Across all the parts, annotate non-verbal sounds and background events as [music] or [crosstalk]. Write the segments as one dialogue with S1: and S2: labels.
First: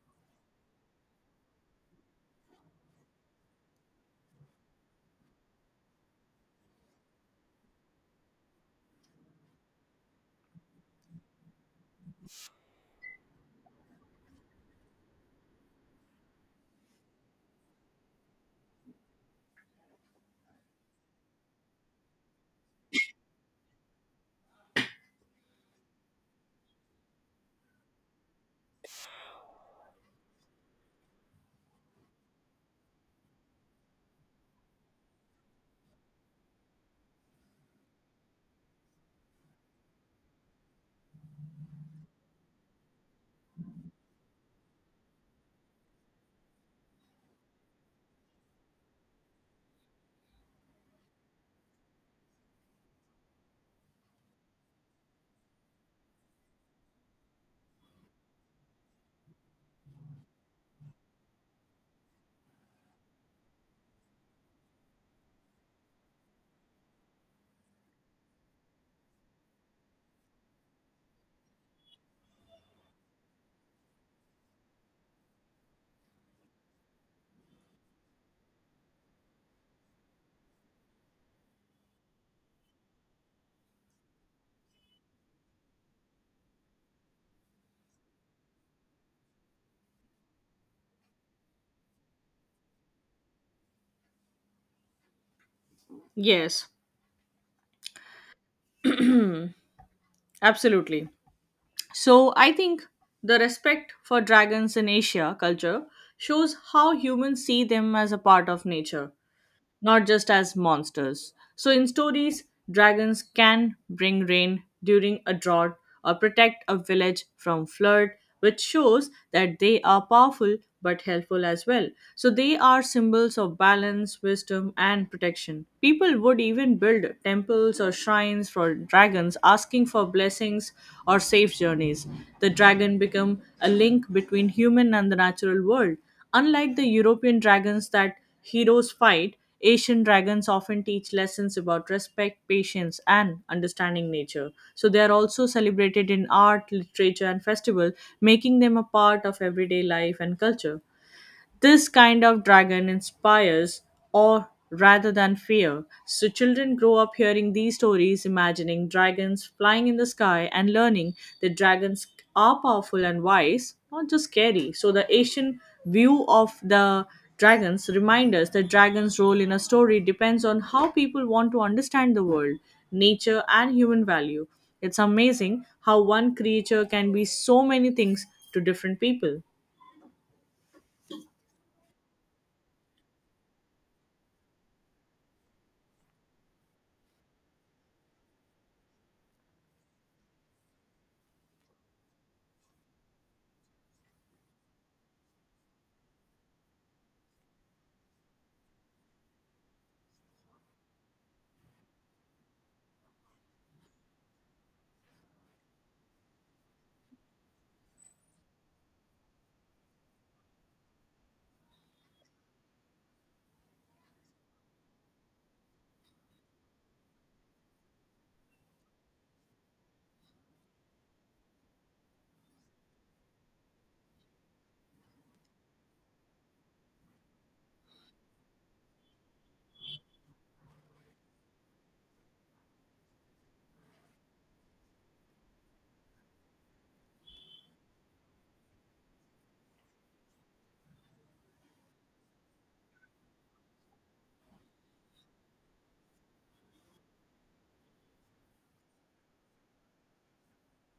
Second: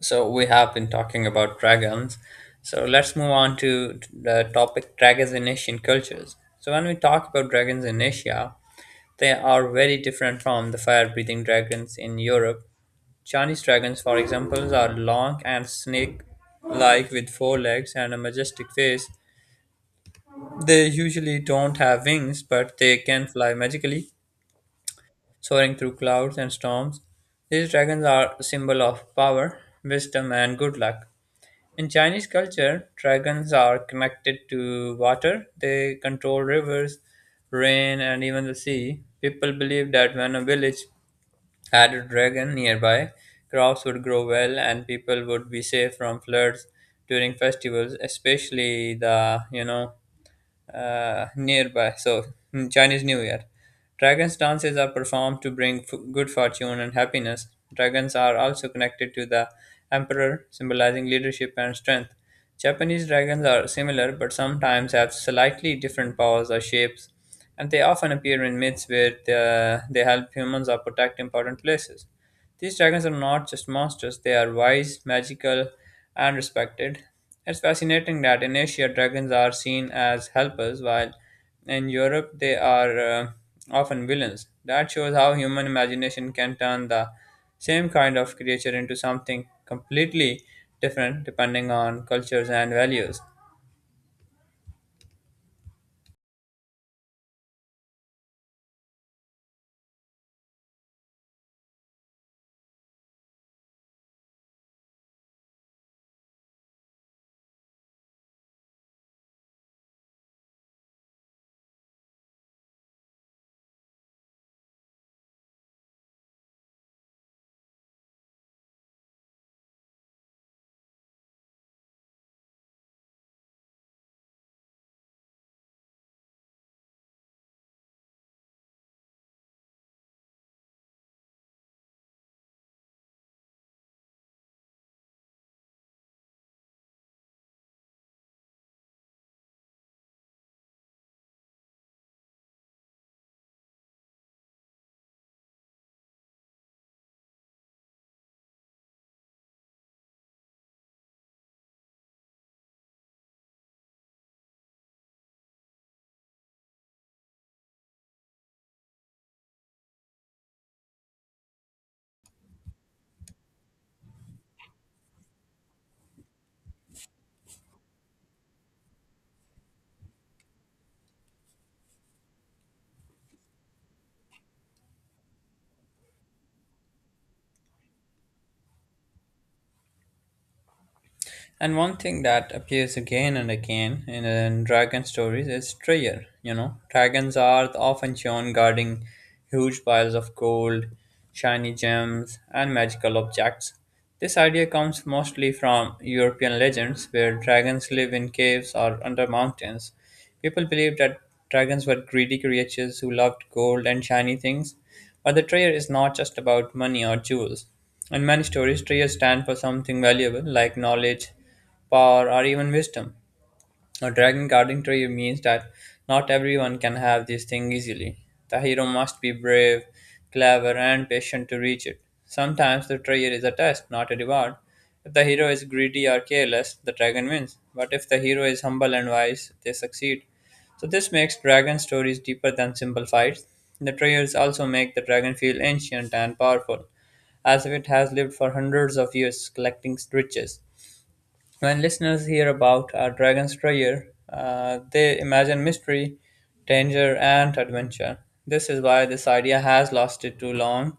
S1: So we have been talking about dragons. So let's move on to the topic dragons in Asian cultures. So when we talk about dragons in Asia, they are very different from the fire-breathing dragons in Europe. Chinese dragons, for example, are long and snake-like with four legs and a majestic face. They usually don't have wings, but they can fly magically, soaring through clouds and storms. These dragons are a symbol of power, wisdom, and good luck. In Chinese culture, dragons are connected to water. They control rivers, rain, and even the sea. People believe that when a village had a dragon nearby, crops would grow well and people would be safe from floods during festivals, especially the nearby. So, Chinese New Year. Dragons' dances are performed to bring good fortune and happiness. Dragons are also connected to the emperor, symbolizing leadership and strength. Japanese dragons are similar but sometimes have slightly different powers or shapes, and they often appear in myths where they help humans or protect important places. These dragons are not just monsters, they are wise, magical, and respected. It's fascinating that in Asia dragons are seen as helpers, while in Europe they are often villains. That shows how human imagination can turn the same kind of creature into something completely different depending on cultures and values.
S2: Yes, absolutely. So I think the respect for dragons in Asia culture shows how humans see them as a part of nature, not just as monsters. So, in stories, dragons can bring rain during a drought or protect a village from flood, which shows that they are powerful but helpful as well. So, they are symbols of balance, wisdom, and protection. People would even build temples or shrines for dragons, asking for blessings or safe journeys. The dragon become a link between human and the natural world. Unlike the European dragons that heroes fight, Asian dragons often teach lessons about respect, patience, and understanding nature. So they are also celebrated in art, literature, and festival, making them a part of everyday life and culture. This kind of dragon inspires awe rather than fear. So children grow up hearing these stories, imagining dragons flying in the sky and learning that dragons are powerful and wise, not just scary. So the Asian view of the dragons remind us that dragons' role in a story depends on how people want to understand the world, nature, and human value. It's amazing how one creature can be so many things to different people.
S1: And one thing that appears again and again in dragon stories is Treyer. You know, dragons are often shown guarding huge piles of gold, shiny gems, and magical objects. This idea comes mostly from European legends where dragons live in caves or under mountains. People believed that dragons were greedy creatures who loved gold and shiny things, but the treasure is not just about money or jewels. In many stories, treasures stand for something valuable like knowledge, power, or even wisdom. A dragon guarding carpentry means that not everyone can have this thing easily. The hero must be brave, clever, and patient to reach it. Sometimes the treasure is a test, not a reward. If the hero is greedy or careless, the dragon wins. But if the hero is humble and wise, they succeed. So this makes dragon stories deeper than simple fights. The treasures also make the dragon feel ancient and powerful, as if it has lived for hundreds of years collecting riches. When listeners hear about a dragon's treasure, they imagine mystery, danger, and adventure. This is why this idea has lasted too long,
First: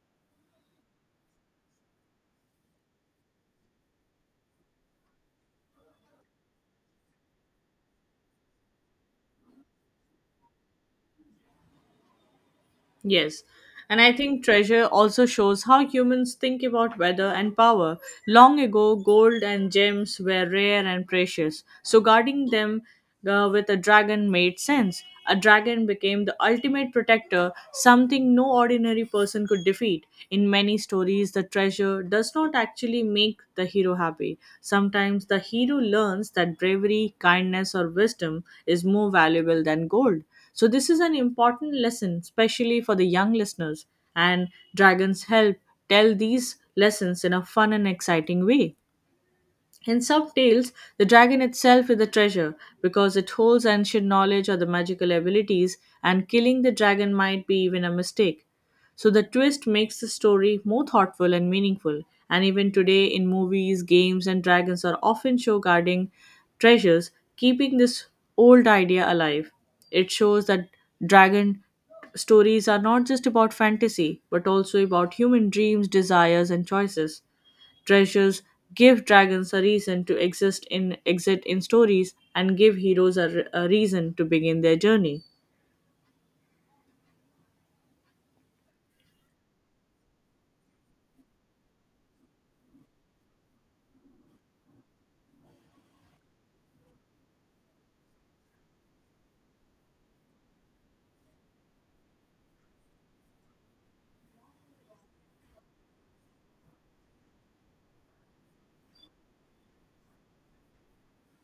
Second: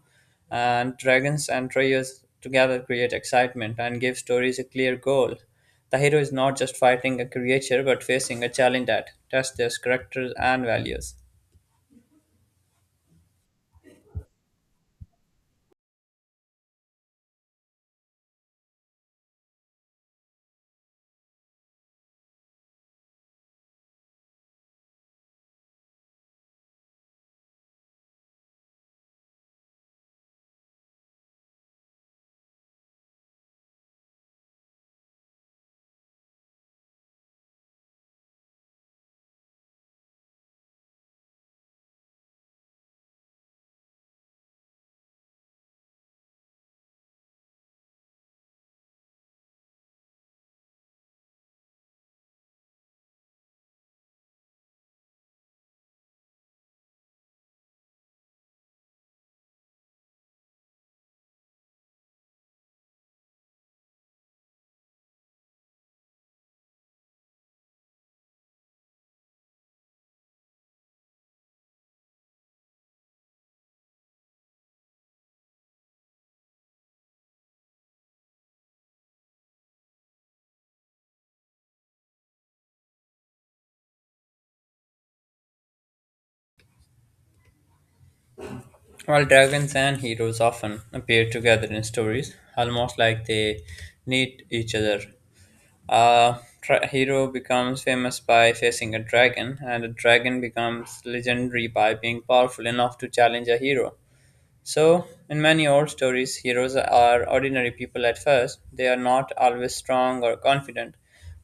S1: and dragons and treasures together create excitement and give stories a clear goal. The hero is not just fighting a creature but facing a challenge that tests their characters and values.
S2: Yes. And I think treasure also shows how humans think about weather and power. Long ago, gold and gems were rare and precious, so guarding them with a dragon made sense. A dragon became the ultimate protector, something no ordinary person could defeat. In many stories, the treasure does not actually make the hero happy. Sometimes the hero learns that bravery, kindness, or wisdom is more valuable than gold. So, this is an important lesson, especially for the young listeners, and dragons help tell these lessons in a fun and exciting way. In some tales, the dragon itself is a treasure because it holds ancient knowledge or the magical abilities, and killing the dragon might be even a mistake. So the twist makes the story more thoughtful and meaningful. And even today, in movies, games, and dragons are often show guarding treasures, keeping this old idea alive. It shows that dragon stories are not just about fantasy, but also about human dreams, desires, and choices treasures give dragons a reason to exist in stories and give heroes a, a reason to begin their journey.
S1: While dragons and heroes often appear together in stories, almost like they need each other, A hero becomes famous by facing a dragon, and a dragon becomes legendary by being powerful enough to challenge a hero. So, in many old stories, heroes are ordinary people at first. They are not always strong or confident,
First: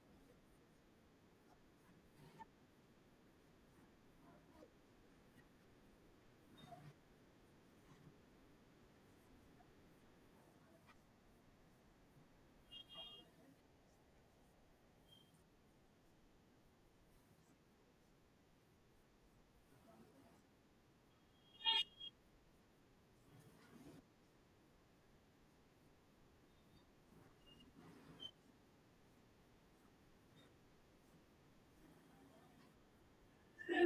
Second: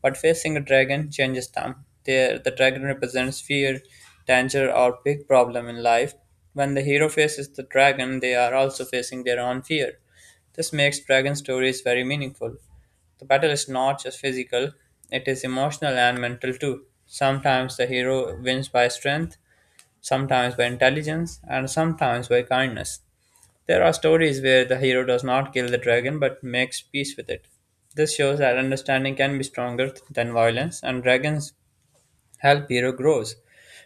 S1: but facing a dragon changes them. There, the dragon represents fear, danger, or big problem in life. When the hero faces the dragon, they are also facing their own fear. This makes dragon stories very meaningful. The battle is not just physical, it is emotional and mental too. Sometimes the hero wins by strength, sometimes by intelligence, and sometimes by kindness. There are stories where the hero does not kill the dragon but makes peace with it. This shows that understanding can be stronger than violence, and dragons help hero grows.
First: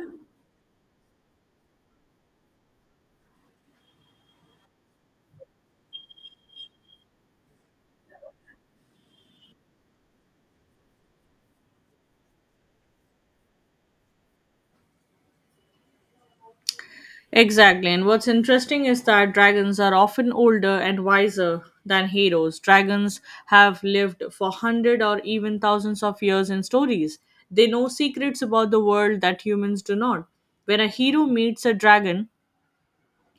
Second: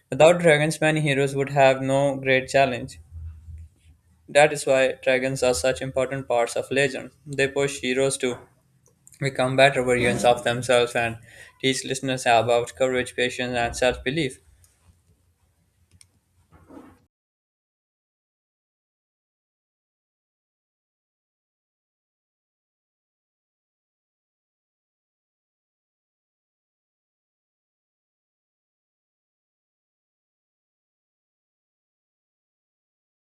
S1: Without dragons, many heroes would have no great challenge. That is why dragons are such important parts of legend. They push heroes to become better versions of themselves and teach listeners about courage, patience, and self belief.
S2: Exactly, and what's interesting is that dragons are often older and wiser than heroes. Dragons have lived for hundred or even thousands of years in stories. They know secrets about the world that humans do not. When a hero meets a dragon,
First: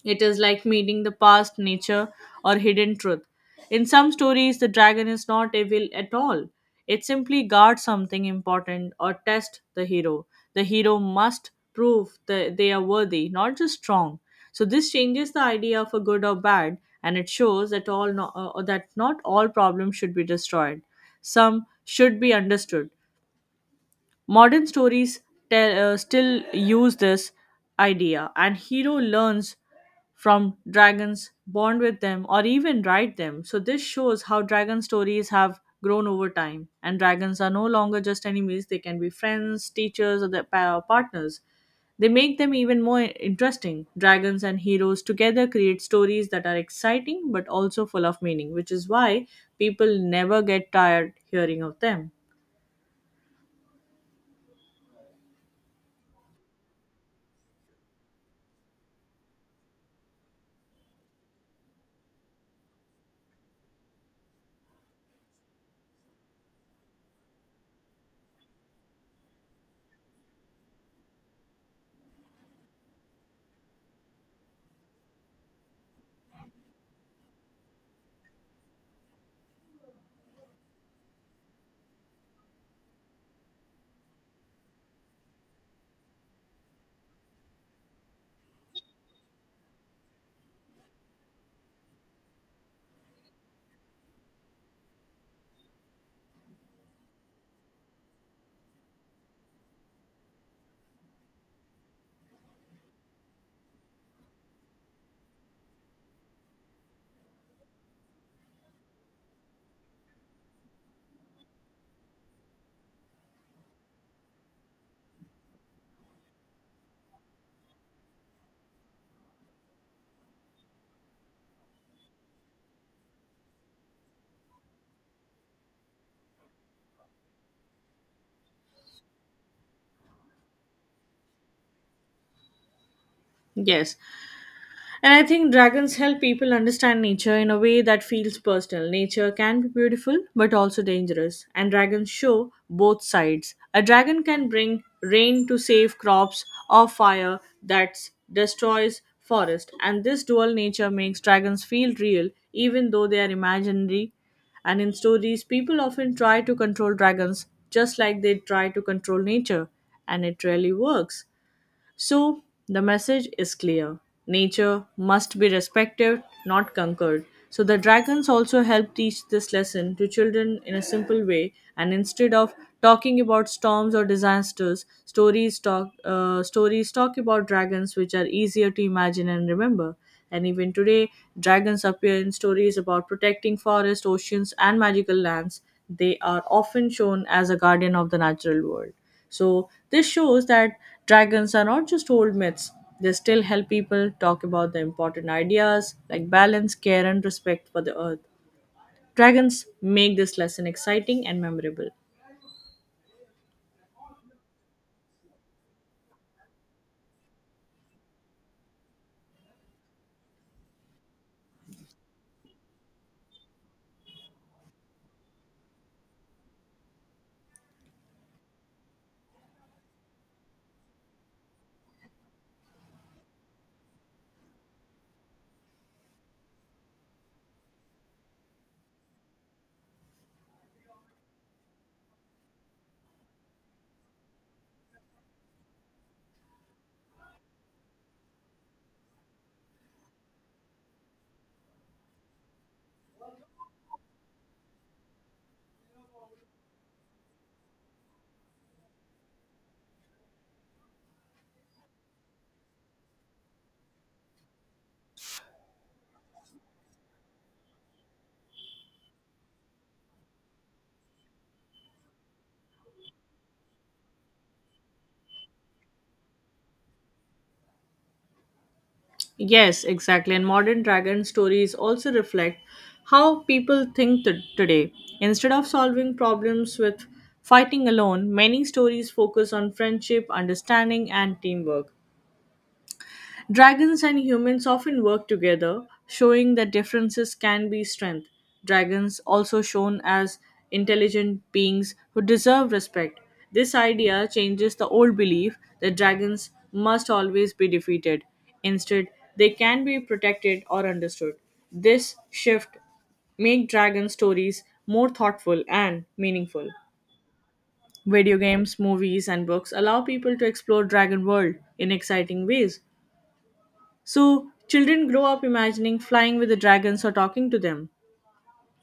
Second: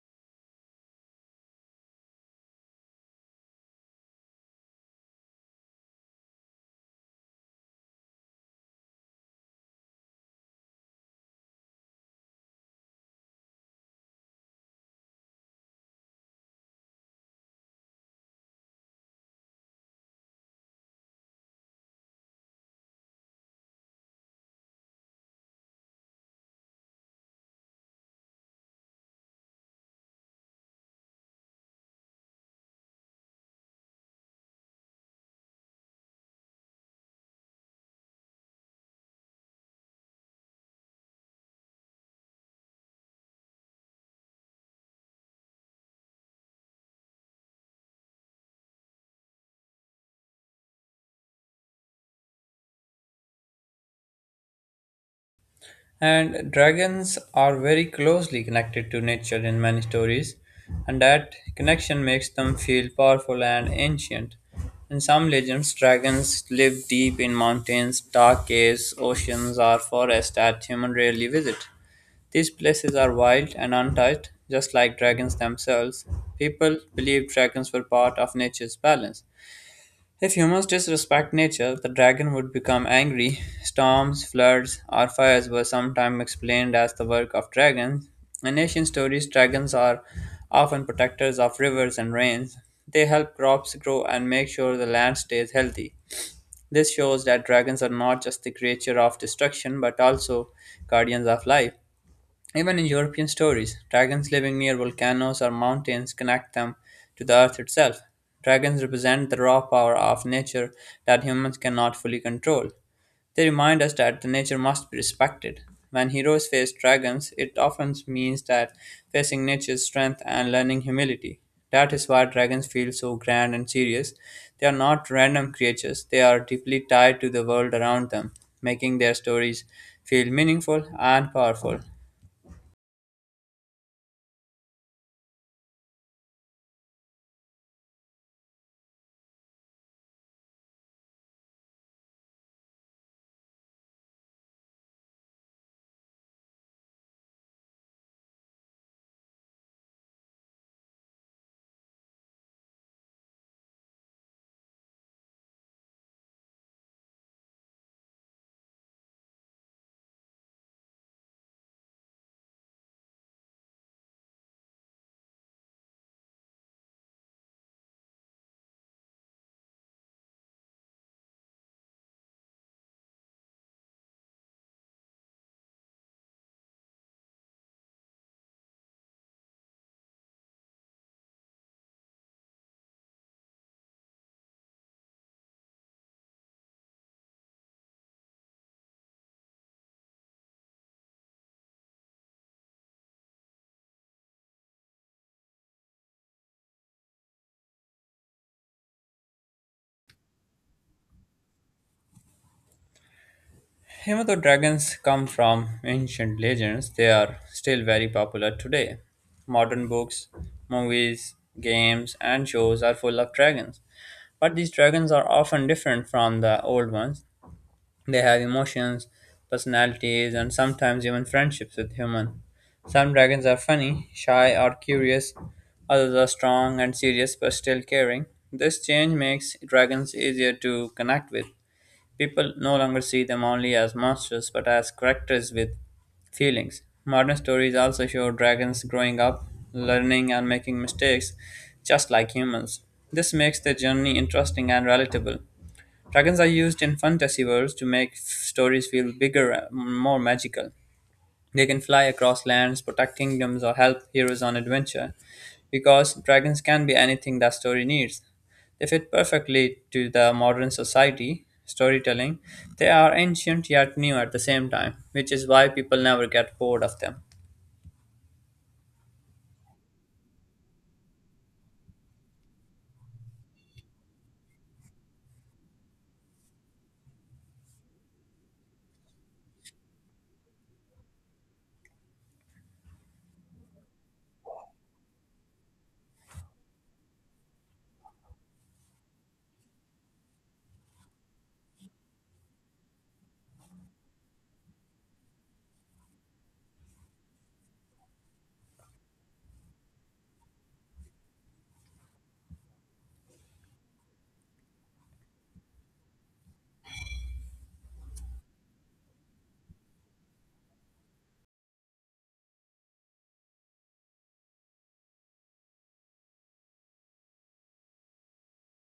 S2: it is like meeting the past, nature, or hidden truth. In some stories, the dragon is not evil at all. It simply guards something important or tests the hero. The hero must prove that they are worthy, not just strong. So this changes the idea of a good or bad, and it shows that all no- that not all problems should be destroyed. Some should be understood. Modern stories still use this idea, and hero learns from dragons, bond with them, or even ride them. So, this shows how dragon stories have grown over time, and dragons are no longer just enemies, they can be friends, teachers, or their partners. They make them even more interesting. Dragons and heroes together create stories that are exciting but also full of meaning, which is why people never get tired hearing of them.
S1: And dragons are very closely connected to nature in many stories, and that connection makes them feel powerful and ancient. In some legends, dragons live deep in mountains, dark caves, oceans, or forests that humans rarely visit. These places are wild and untouched, just like dragons themselves. People believe dragons were part of nature's balance, if humans disrespect nature, the dragon would become angry. Storms, floods, or fires were sometimes explained as the work of dragons. In ancient stories, dragons are often protectors of rivers and rains. They help crops grow and make sure the land stays healthy. This shows that dragons are not just the creature of destruction but also guardians of life. Even in European stories, dragons living near volcanoes or mountains connect them to the earth itself. Dragons represent the raw power of nature that humans cannot fully control. They remind us that the nature must be respected. When heroes face dragons, it often means that facing nature's strength and learning humility. That is why dragons feel so grand and serious. They are not random creatures, they are deeply tied to the world around them, making their stories feel meaningful and powerful.
S2: Yes, and I think dragons help people understand nature in a way that feels personal. Nature can be beautiful but also dangerous, and dragons show both sides. A dragon can bring rain to save crops or fire that destroys forest, and this dual nature makes dragons feel real even though they are imaginary. And in stories, people often try to control dragons just like they try to control nature, and it rarely works. So the message is clear: nature must be respected, not conquered. So the dragons also help teach this lesson to children in a simple way, and instead of talking about storms or disasters, stories talk about dragons, which are easier to imagine and remember. And even today, dragons appear in stories about protecting forests, oceans, and magical lands. They are often shown as a guardian of the natural world. So, this shows that dragons are not just old myths, they still help people talk about the important ideas like balance, care, and respect for the earth. Dragons make this lesson exciting and memorable.
S1: Even though dragons come from ancient legends, they are still very popular today. Modern books, movies, games, and shows are full of dragons. But these dragons are often different from the old ones. They have emotions, personalities, and sometimes even friendships with humans. Some dragons are funny, shy, or curious. Others are strong and serious but still caring. This change makes dragons easier to connect with. People no longer see them only as monsters but as characters with feelings. Modern stories also show dragons growing up, learning, and making mistakes just like humans. This makes their journey interesting and relatable. Dragons are used in fantasy worlds to make stories feel bigger and more magical. They can fly across lands, protect kingdoms, or help heroes on adventure. Because dragons can be anything that story needs. They fit perfectly to the modern society storytelling. They are ancient yet new at the same time, which is why people never get bored of them.
S2: Yes, exactly. And modern dragon stories also reflect how people think today. Instead of solving problems with fighting alone, many stories focus on friendship, understanding, and teamwork. Dragons and humans often work together, showing that differences can be strength. Dragons also shown as intelligent beings who deserve respect. This idea changes the old belief that dragons must always be defeated. Instead, they can be protected or understood. This shift make dragon stories more thoughtful and meaningful. Video games, movies, and books allow people to explore Dragon World in exciting ways. So children grow up imagining flying with the dragons or talking to them.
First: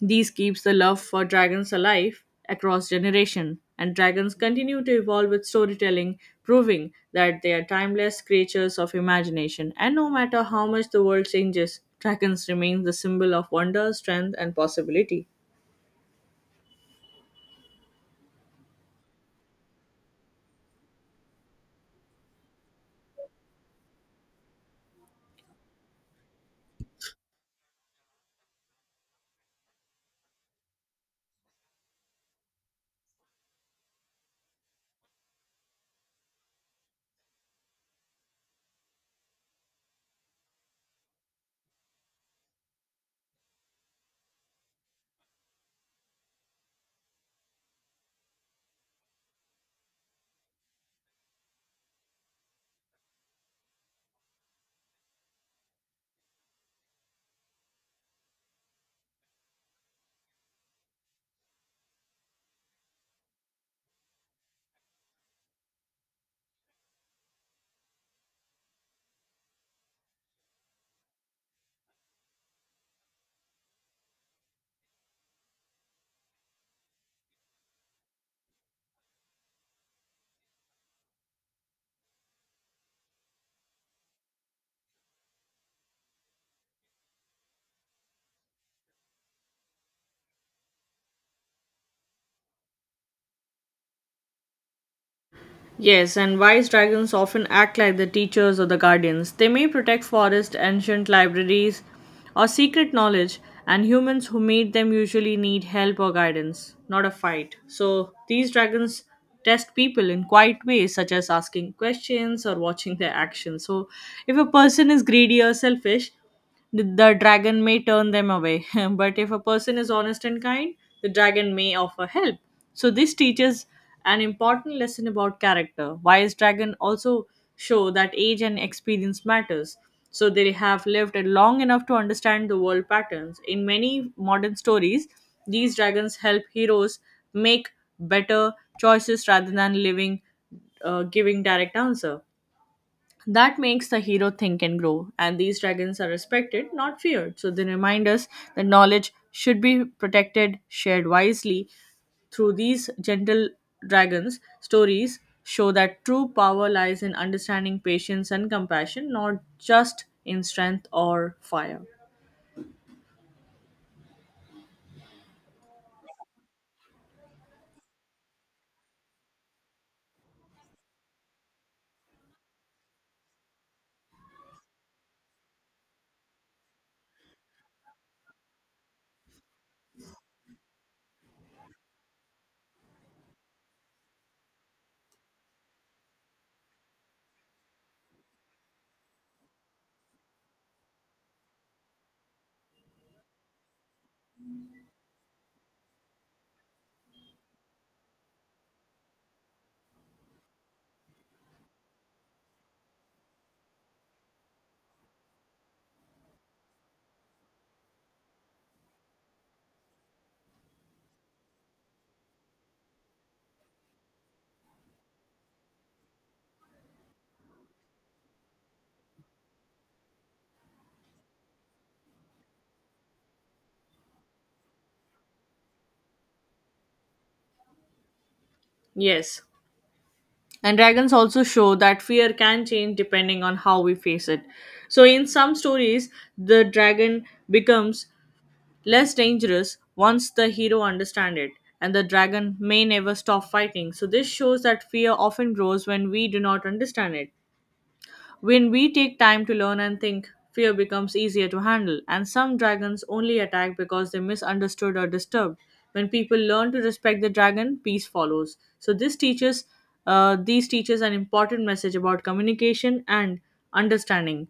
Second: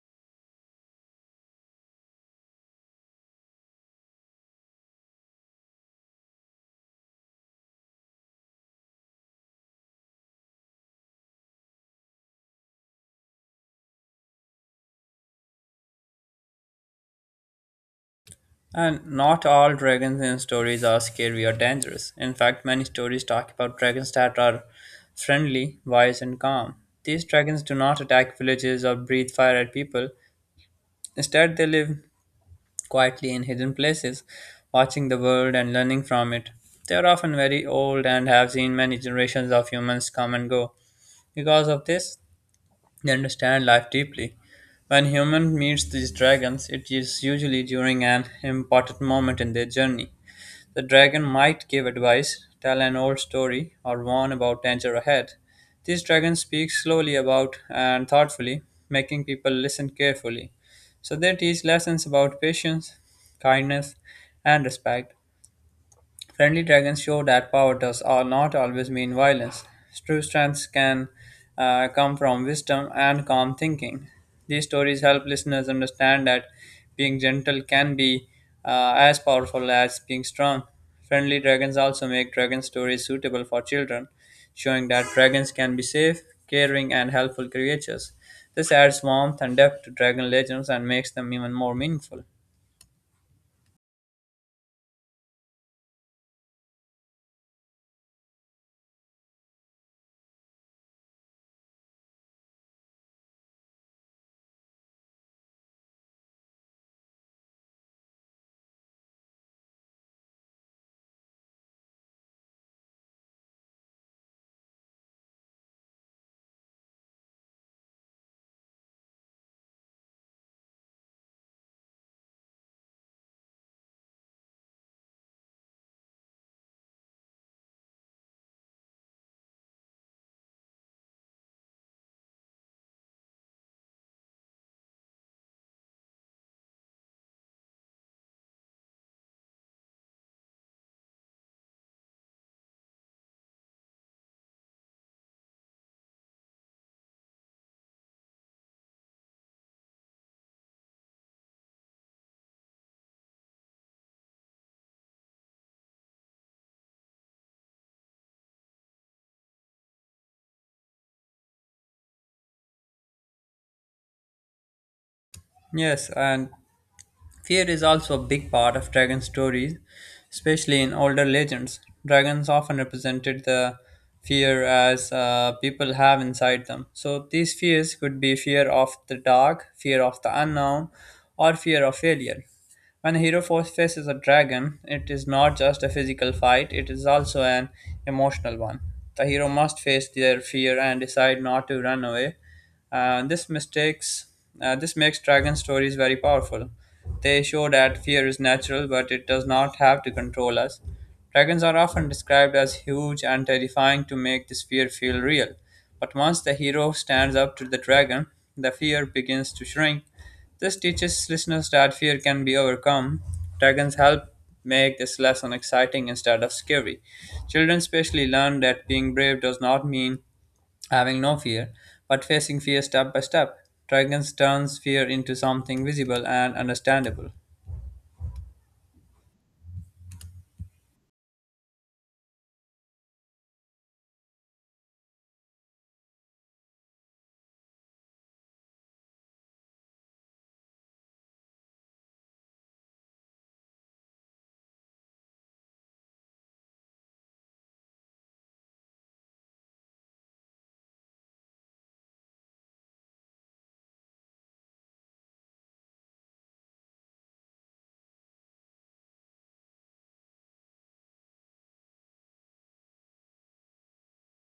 S2: These keeps the love for dragons alive across generation, and dragons continue to evolve with storytelling, proving that they are timeless creatures of imagination, and no matter how much the world changes, dragons remain the symbol of wonder, strength, and possibility.
S1: And not all dragons in stories are scary or dangerous. In fact, many stories talk about dragons that are friendly, wise, and calm. These dragons do not attack villages or breathe fire at people. Instead, they live quietly in hidden places, watching the world and learning from it. They are often very old and have seen many generations of humans come and go. Because of this, they understand life deeply. When human meets these dragons, it is usually during an important moment in their journey. The dragon might give advice, tell an old story, or warn about danger ahead. These dragons speak slowly about and thoughtfully, making people listen carefully. So they teach lessons about patience, kindness, and respect. Friendly dragons show that power does not always mean violence. True strength can come from wisdom and calm thinking. These stories help listeners understand that being gentle can be as powerful as being strong. Friendly dragons also make dragon stories suitable for children, showing that dragons can be safe, caring, and helpful creatures. This adds warmth and depth to dragon legends and makes them even more meaningful.
S2: Yes, and wise dragons often act like the teachers or the guardians. They may protect forests, ancient libraries, or secret knowledge, and humans who meet them usually need help or guidance, not a fight. So these dragons test people in quiet ways, such as asking questions or watching their actions. So if a person is greedy or selfish, the dragon may turn them away, [laughs] but if a person is honest and kind, the dragon may offer help. So this teaches an important lesson about character. Wise dragon also show that age and experience matters. So they have lived long enough to understand the world patterns. In many modern stories, these dragons help heroes make better choices rather than living giving direct answer that makes the hero think and grow, and these dragons are respected, not feared. So they remind us that knowledge should be protected, shared wisely. Through these gentle dragons, stories show that true power lies in understanding patience and compassion, not just in strength or fire.
S1: Yes, and fear is also a big part of dragon stories, especially in older legends. Dragons often represented the fear as people have inside them. So these fears could be fear of the dark, fear of the unknown, or fear of failure. When a hero first faces a dragon, it is not just a physical fight, it is also an emotional one. The hero must face their fear and decide not to run away. Uh, this mistakes this makes dragon stories very powerful. They show that fear is natural, but it does not have to control us. Dragons are often described as huge and terrifying to make this fear feel real. But once the hero stands up to the dragon, the fear begins to shrink. This teaches listeners that fear can be overcome. Dragons help make this lesson exciting instead of scary. Children especially learn that being brave does not mean having no fear, but facing fear step by step. Dragons turns fear into something visible and understandable.
S2: Yes. And dragons also show that fear can change depending on how we face it. So, in some stories, the dragon becomes less dangerous once the hero understands it, and the dragon may never stop fighting. So, this shows that fear often grows when we do not understand it. When we take time to learn and think, fear becomes easier to handle, and some dragons only attack because they misunderstood or disturbed. When people learn to respect the dragon, peace follows. So, this teaches these teaches an important message about communication and understanding.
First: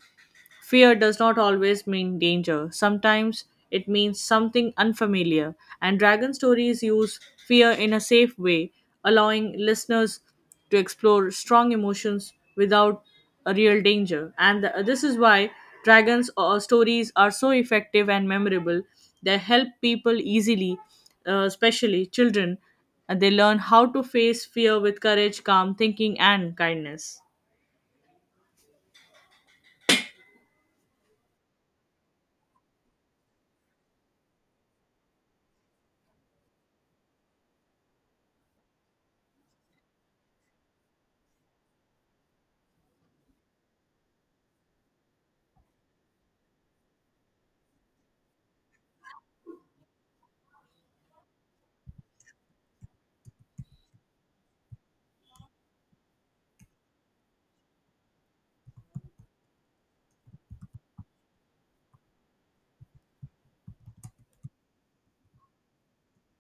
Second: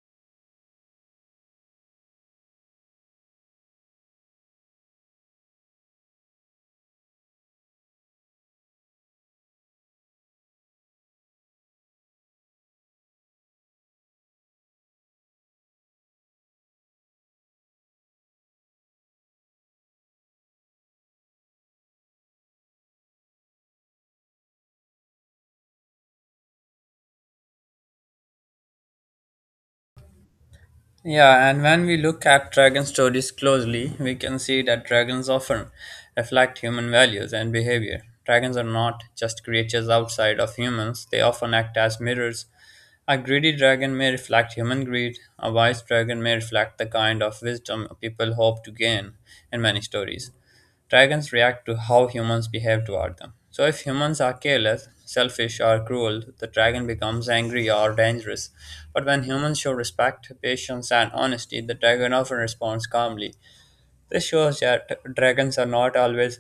S2: Fear does not always mean danger. Sometimes it means something unfamiliar, and Dragon Stories use fear in a safe way, allowing listeners to explore strong emotions without a real danger. And this is why Dragon's stories are so effective and memorable. They help people easily, especially children, and they learn how to face fear with courage, calm thinking, and kindness.
S1: Yeah, and when we look at dragon stories closely, we can see that dragons often reflect human values and behavior. Dragons are not just creatures outside of humans, they often act as mirrors. A greedy dragon may reflect human greed. A wise dragon may reflect the kind of wisdom people hope to gain in many stories. Dragons react to how humans behave toward them. So, if humans are careless, selfish, or cruel, the dragon becomes angry or dangerous. But when humans show respect, patience, and honesty, the dragon often responds calmly. This shows that dragons are not always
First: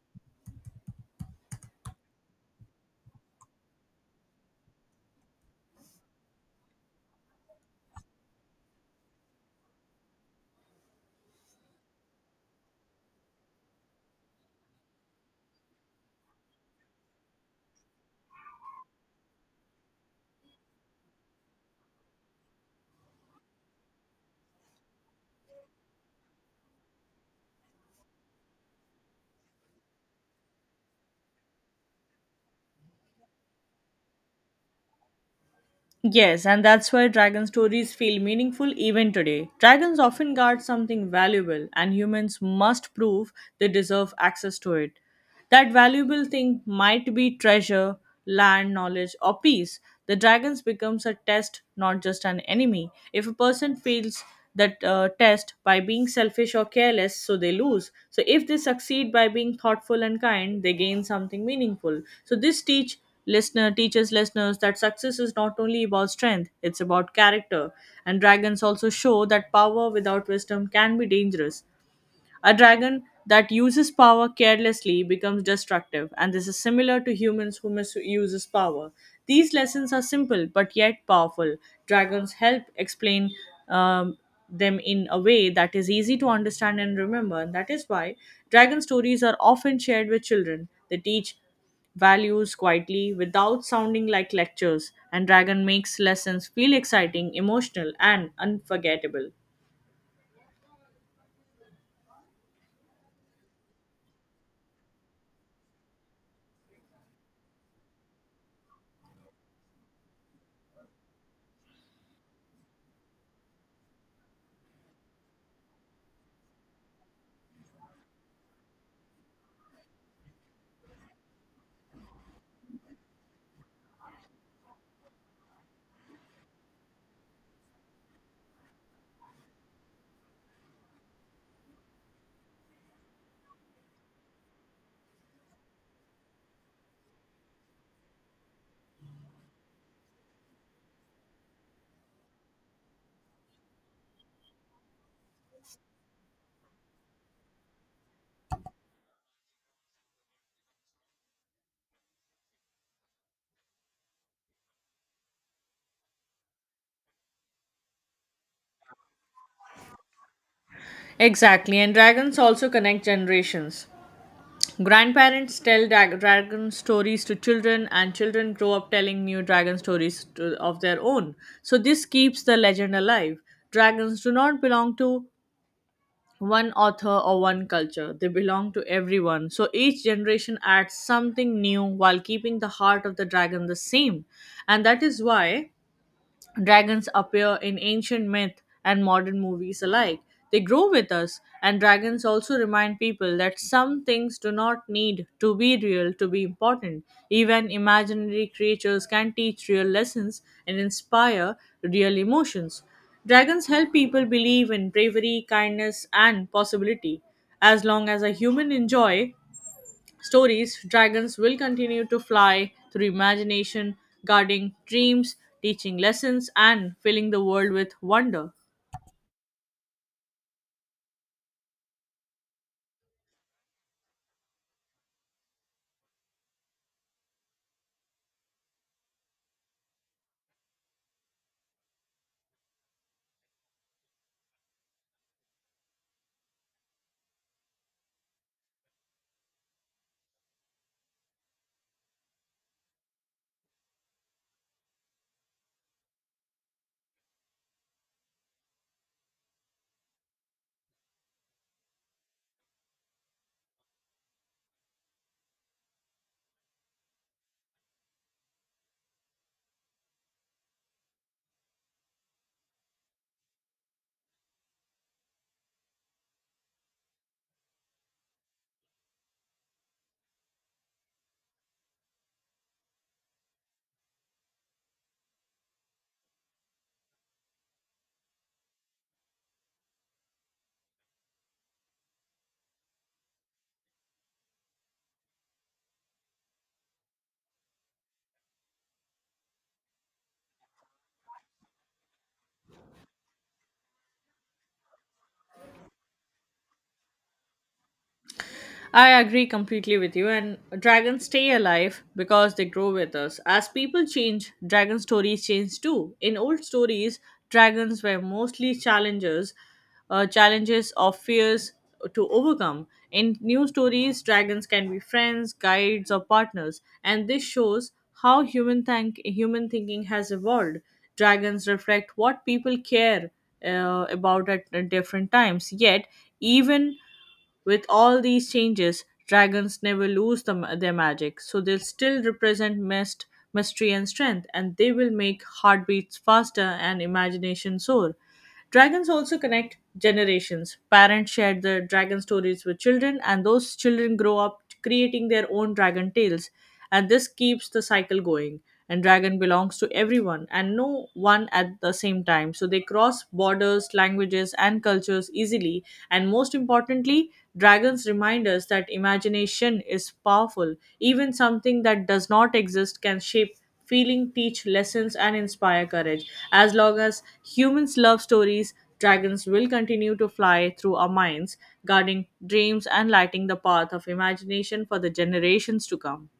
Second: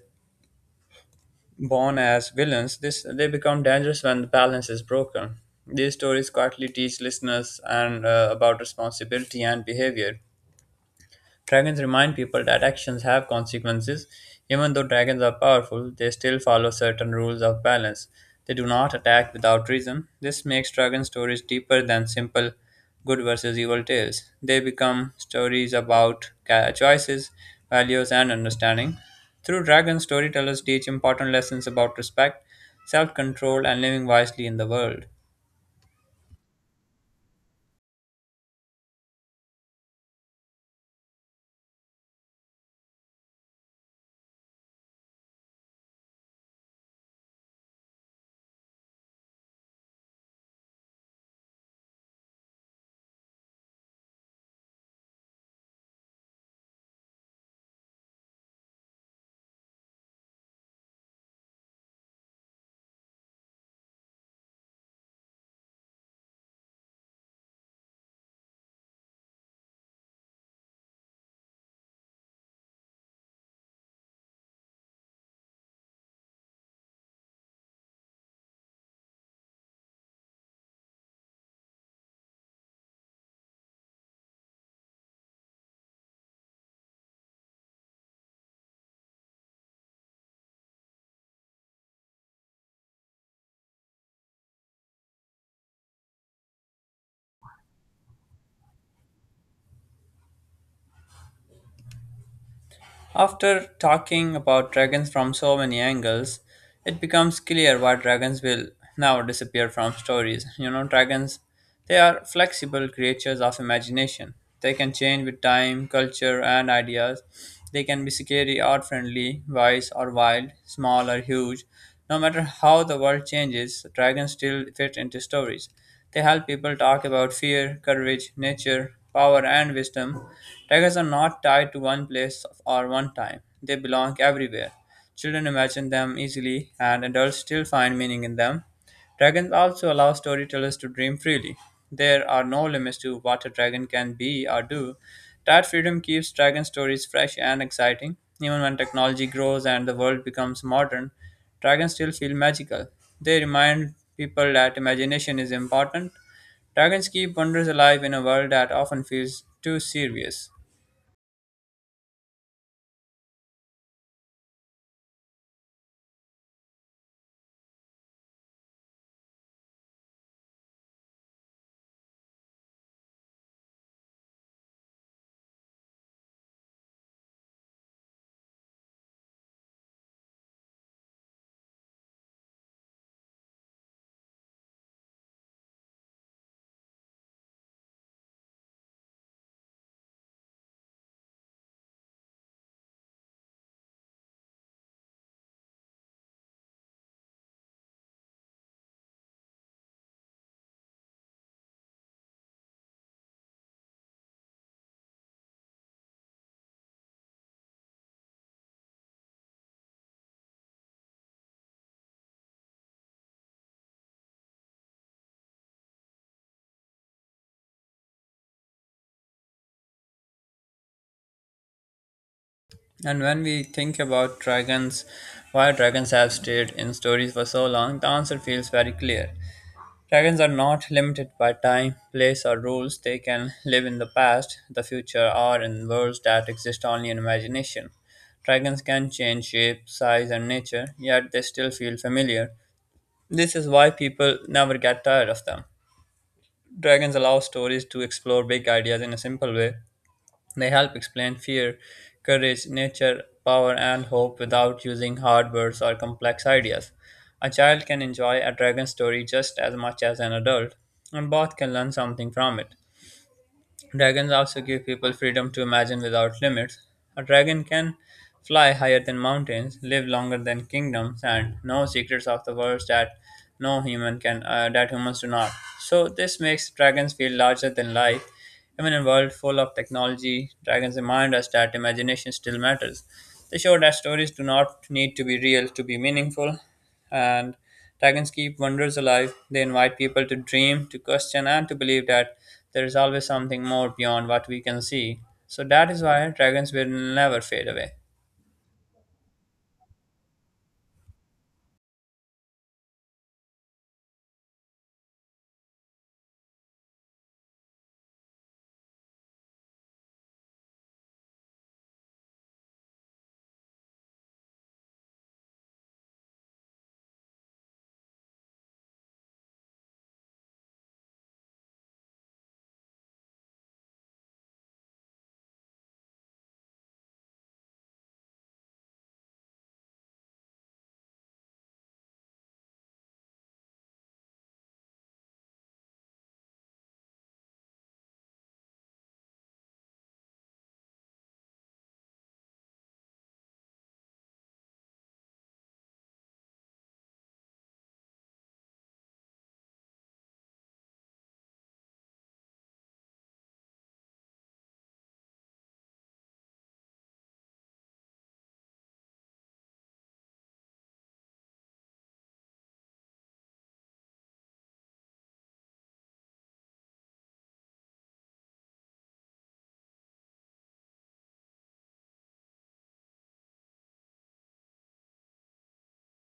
S1: born as villains, this they become dangerous when the balance is broken. These stories quietly teach listeners and about responsibility and behavior. Dragons remind people that actions have consequences. Even though dragons are powerful, they still follow certain rules of balance. They do not attack without reason. This makes dragon stories deeper than simple good versus evil tales. They become stories about choices, values, and understanding. Through dragons, storytellers teach important lessons about respect, self control, and living wisely in the world.
S2: Yes, and that's why dragon stories feel meaningful even today. Dragons often guard something valuable, and humans must prove they deserve access to it. That valuable thing might be treasure, land, knowledge, or peace. The dragons becomes a test, not just an enemy. If a person fails that test by being selfish or careless, so they lose. So if they succeed by being thoughtful and kind, they gain something meaningful. So this teaches listeners that success is not only about strength, it's about character. And dragons also show that power without wisdom can be dangerous. A dragon that uses power carelessly becomes destructive, and this is similar to humans who misuse power. These lessons are simple but yet powerful. Dragons help explain um, them in a way that is easy to understand and remember, and that is why dragon stories are often shared with children. They teach values quietly without sounding like lectures, and Dragon makes lessons feel exciting, emotional, and unforgettable.
S1: After talking about dragons from so many angles, it becomes clear why dragons will now disappear from stories. You know, dragons, they are flexible creatures of imagination. They can change with time, culture, and ideas. They can be scary or friendly, wise or wild, small or huge. No matter how the world changes, dragons still fit into stories. They help people talk about fear, courage, nature, power, and wisdom. Tigers are not tied to one place or one time, they belong everywhere. Children imagine them easily, and adults still find meaning in them. Dragons also allow storytellers to dream freely. There are no limits to what a dragon can be or do. That freedom keeps dragon stories fresh and exciting. Even when technology grows and the world becomes modern, dragons still feel magical. They remind people that imagination is important. Dragons keep wonders alive in a world that often feels too serious.
S2: Exactly, and dragons also connect generations. Grandparents tell dragon stories to children, and children grow up telling new dragon stories to, of their own. So, this keeps the legend alive. Dragons do not belong to one author or one culture, they belong to everyone. So, each generation adds something new while keeping the heart of the dragon the same. And that is why dragons appear in ancient myth and modern movies alike. They grow with us, and dragons also remind people that some things do not need to be real to be important. Even imaginary creatures can teach real lessons and inspire real emotions. Dragons help people believe in bravery, kindness, and possibility. As long as a human enjoy stories, dragons will continue to fly through imagination, guarding dreams, teaching lessons, and filling the world with wonder.
S1: And when we think about dragons, why dragons have stayed in stories for so long, the answer feels very clear. Dragons are not limited by time, place, or rules. They can live in the past, the future, or in worlds that exist only in imagination. Dragons can change shape, size, and nature, yet they still feel familiar. This is why people never get tired of them. Dragons allow stories to explore big ideas in a simple way. They help explain fear, courage, nature, power, and hope without using hard words or complex ideas. A child can enjoy a dragon story just as much as an adult, and both can learn something from it. Dragons also give people freedom to imagine without limits. A dragon can fly higher than mountains, live longer than kingdoms, and know secrets of the world that no human can that humans do not. So this makes dragons feel larger than life even in a world full of technology, dragons remind us that imagination still matters. They show that stories do not need to be real to be meaningful, and dragons keep wonders alive. They invite people to dream, to question, and to believe that there is always something more beyond what we can see. So that is why dragons will never fade away.
S2: I agree completely with you, and dragons stay alive because they grow with us. As people change, dragon stories change too. In old stories, dragons were mostly challenges, challenges of fears to overcome. In new stories, dragons can be friends, guides, or partners, and this shows how human thinking has evolved. Dragons reflect what people care about at different times. Yet, even with all these changes, dragons never lose their magic, so they'll still represent mystery, and strength, and they will make heartbeats faster and imagination soar. Dragons also connect generations. Parents share their dragon stories with children, and those children grow up creating their own dragon tales, and this keeps the cycle going. And dragon belongs to everyone and no one at the same time, so they cross borders, languages, and cultures easily, and most importantly, dragons remind us that imagination is powerful. Even something that does not exist can shape feeling, teach lessons, and inspire courage. As long as humans love stories, dragons will continue to fly through our minds, guarding dreams and lighting the path of imagination for the generations to come.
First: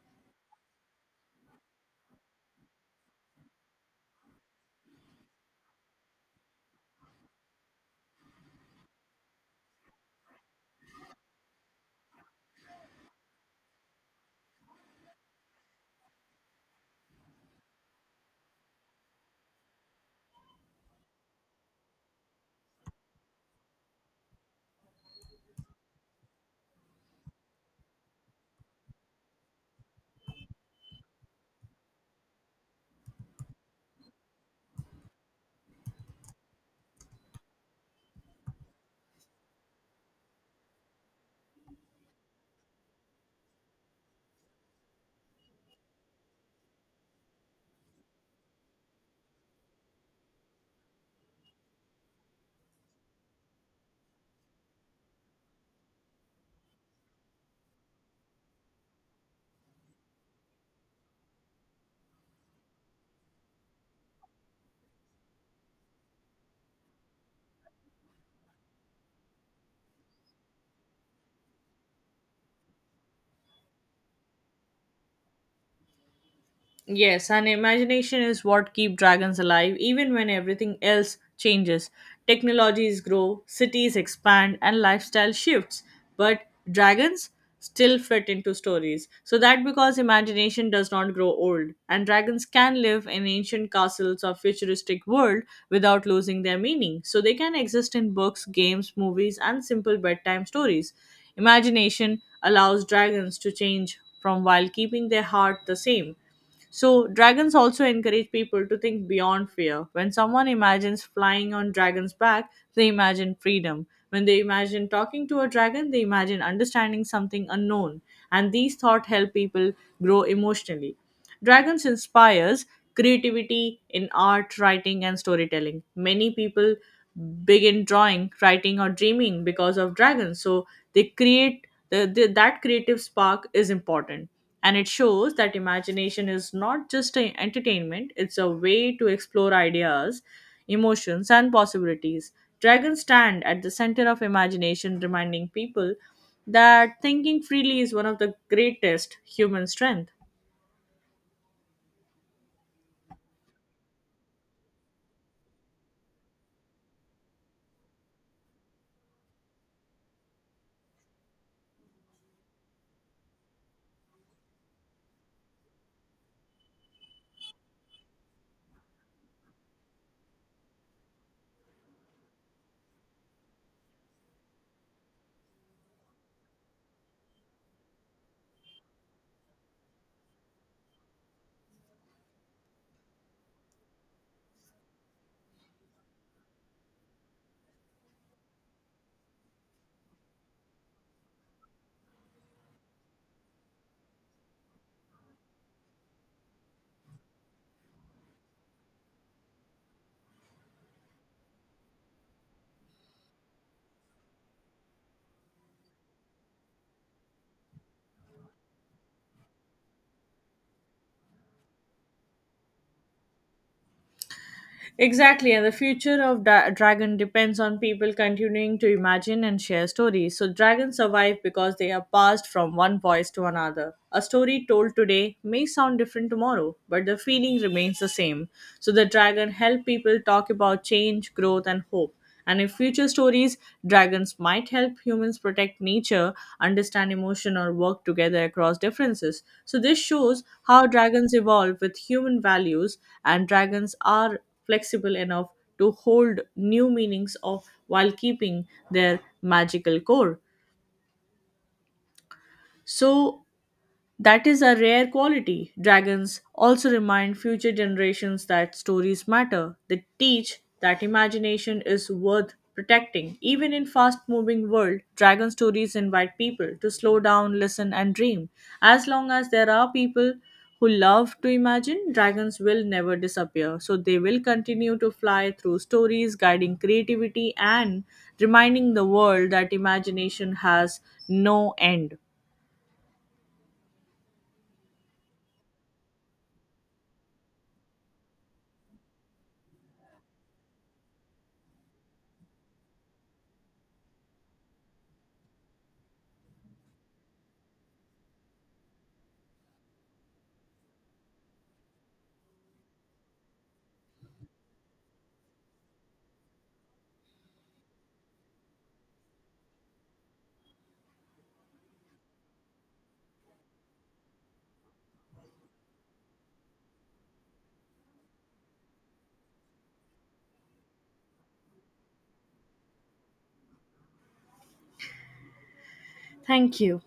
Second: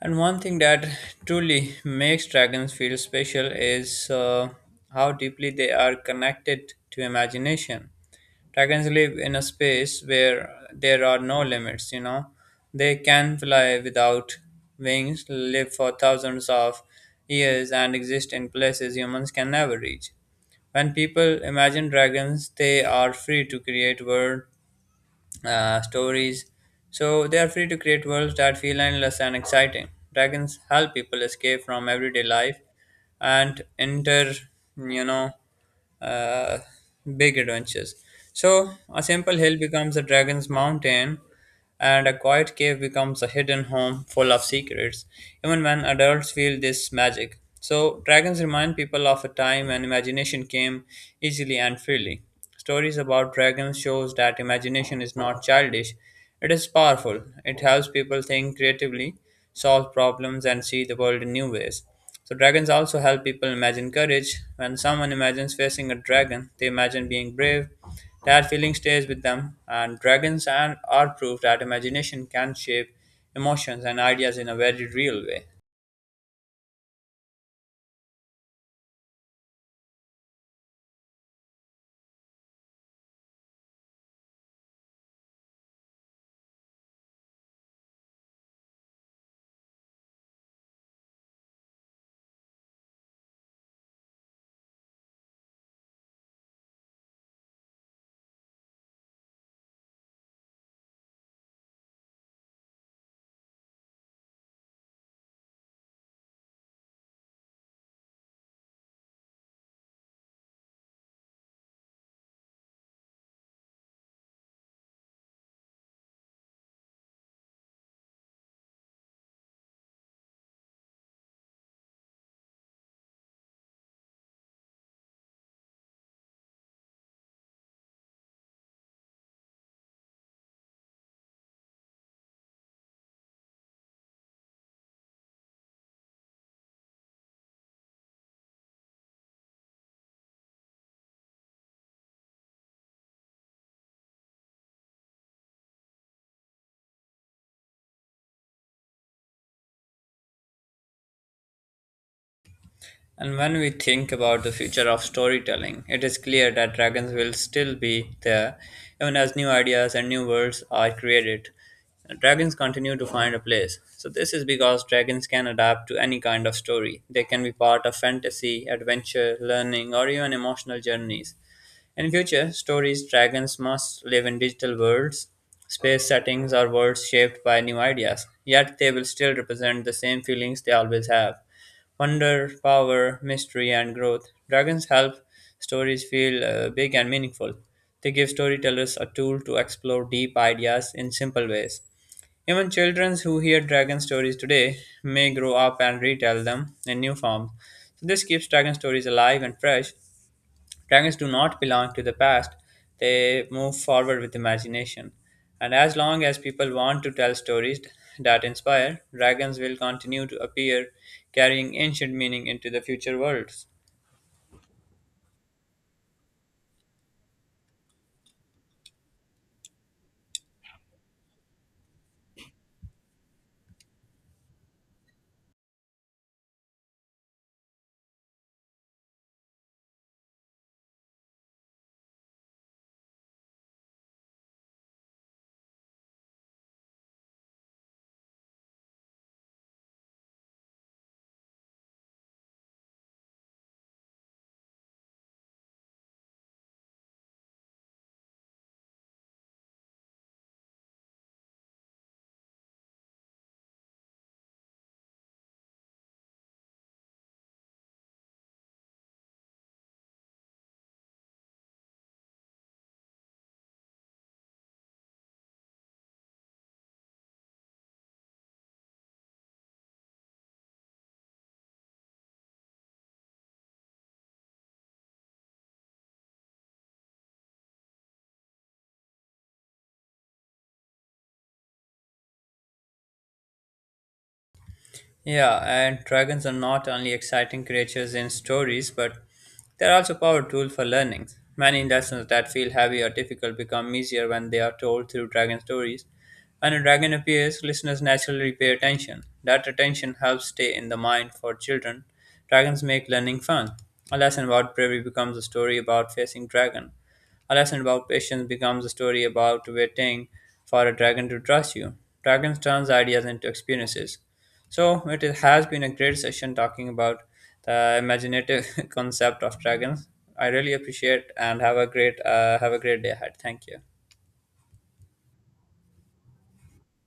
S1: And one thing that truly makes dragons feel special is how deeply they are connected to imagination. Dragons live in a space where there are no limits, you know. They can fly without wings, live for thousands of years, and exist in places humans can never reach. When people imagine dragons, they are free to create world stories. So they are free to create worlds that feel endless and exciting. Dragons help people escape from everyday life and enter you know uh, big adventures. So a simple hill becomes a dragon's mountain, and a quiet cave becomes a hidden home full of secrets. Even when adults feel this magic, so dragons remind people of a time when imagination came easily and freely. Stories about dragons shows that imagination is not childish; it is powerful. It helps people think creatively, solve problems, and see the world in new ways. So dragons also help people imagine courage. When someone imagines facing a dragon, they imagine being brave. That feeling stays with them, and dragons and are proof that imagination can shape emotions and ideas in a very real way.
S2: Yes, and imagination is what keep dragons alive even when everything else changes. Technologies grow, cities expand and lifestyle shifts, but dragons still fit into stories. So that because imagination does not grow old and dragons can live in ancient castles or futuristic world without losing their meaning. So they can exist in books, games, movies and simple bedtime stories. Imagination allows dragons to change from while keeping their heart the same. So, dragons also encourage people to think beyond fear. When someone imagines flying on dragon's back, they imagine freedom. When they imagine talking to a dragon, they imagine understanding something unknown. And these thoughts help people grow emotionally. Dragons inspires creativity in art, writing, and storytelling. Many people begin drawing, writing, or dreaming because of dragons. So they create that creative spark is important and it shows that imagination is not just an entertainment, it's a way to explore ideas, emotions and possibilities. Dragons stand at the center of imagination, reminding people that thinking freely is one of the greatest human strength.
S1: And when we think about the future of storytelling, it is clear that dragons will still be there, even as new ideas and new worlds are created. Dragons continue to find a place. So, this is because dragons can adapt to any kind of story. They can be part of fantasy, adventure, learning, or even emotional journeys. In future stories, dragons must live in digital worlds, space settings, or worlds shaped by new ideas, yet they will still represent the same feelings they always have wonder, power, mystery, and growth. Dragons help stories feel big and meaningful. They give storytellers a tool to explore deep ideas in simple ways. Even children who hear dragon stories today may grow up and retell them in new forms. So this keeps dragon stories alive and fresh. Dragons do not belong to the past, they move forward with imagination. And as long as people want to tell stories that inspire, dragons will continue to appear, carrying ancient meaning into the future worlds.
S2: Exactly, and the future of dragon depends on people continuing to imagine and share stories. So, dragons survive because they are passed from one voice to another. A story told today may sound different tomorrow, but the feeling remains the same. So, the dragon help people talk about change, growth, and hope. And in future stories, dragons might help humans protect nature, understand emotion, or work together across differences. So, this shows how dragons evolve with human values, and dragons are flexible enough to hold new meanings of while keeping their magical core. So, that is a rare quality. Dragons also remind future generations that stories matter. They teach that imagination is worth protecting. Even in fast-moving world, dragon stories invite people to slow down, listen and dream. As long as there are people who love to imagine, dragons will never disappear. So they will continue to fly through stories, guiding creativity and reminding the world that imagination has no end.
S1: Yeah, and dragons are not only exciting creatures in stories, but they're also powerful tool for learning. Many lessons that feel heavy or difficult become easier when they are told through dragon stories. When a dragon appears, listeners naturally pay attention. That attention helps stay in the mind for children. Dragons make learning fun. A lesson about bravery becomes a story about facing dragon. A lesson about patience becomes a story about waiting for a dragon to trust you. Dragons turns ideas into experiences. So has been a great session talking about the imaginative [laughs] concept of dragons. I really appreciate and have a great day ahead. Thank you.
S2: Thank you.